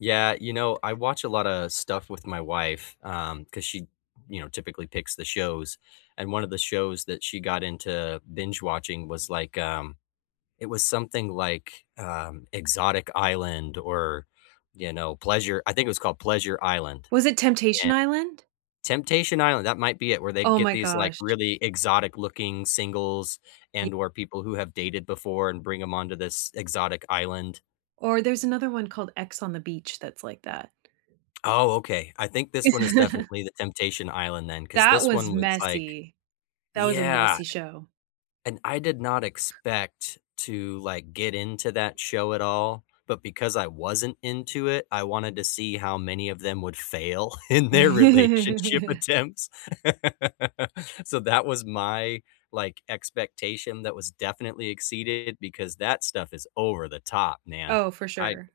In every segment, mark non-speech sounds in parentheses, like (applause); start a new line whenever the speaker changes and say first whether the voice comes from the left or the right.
left: Yeah, you know, I watch a lotta stuff with my wife, um, 'cause she, you know, typically picks the shows. And one of the shows that she got into binge-watching was, like, um, it was something like, um, Exotic Island or, you know, Pleasure I think it was called Pleasure Island.
right: Was it Temptation
left: And
right: Island?
left: Temptation Island, that might be it, where they
right: Oh
left: get
right: my
left: these, like,
right: gosh.
left: really exotic looking singles
right: Y
left: and, or people who have dated before and bring 'em onto this exotic island.
right: Or there's another one called X on the Beach that's like that.
left: Oh, okay. I think this one is
right: (chuckles)
left: definitely the Temptation Island then, 'cause
right: That
left: this
right: was
left: one was like
right: messy. That was a
left: Yeah.
right: messy show.
left: And I did not expect to, like, get into that show at all, but because I wasn't into it, I wanted to see how many of them would fail in their relationship
right: (chuckles)
left: attempts. (laughs) So that was my, like, expectation that was definitely exceeded, because that stuff is over the top, man.
right: Oh, for
left: I
right: sure.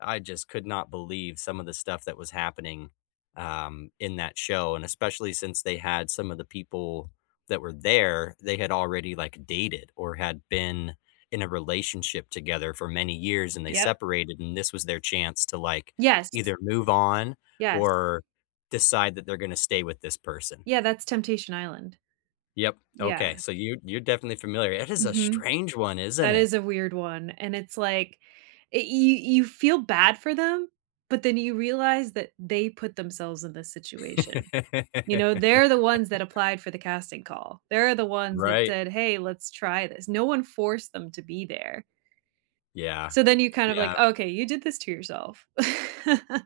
left: I just could not believe some of the stuff that was happening, um, in that show, and especially since they had some of the people that were there, they had already, like, dated, or had been in a relationship together for many years, and they
right: Yep.
left: separated, and this was their chance to, like,
right: Yes.
left: either move on,
right: Yes.
left: or decide that they're gonna stay with this person.
right: Yeah, that's Temptation Island.
left: Yep, okay,
right: Yeah.
left: so you you're definitely familiar. It is a
right: Mhm.
left: strange one, isn't
right: That
left: it?
right: is a weird one, and it's like, y y you feel bad for them, but then you realize that they put themselves in this situation, you know? They're the ones that
left: (laughs)
right: applied for the casting call. They're the ones that
left: Right.
right: said, "Hey, let's try this." No one forced them to be there.
left: Yeah.
right: So then you kind of
left: Yeah.
right: like, "Okay. You did this to yourself." (chuckles)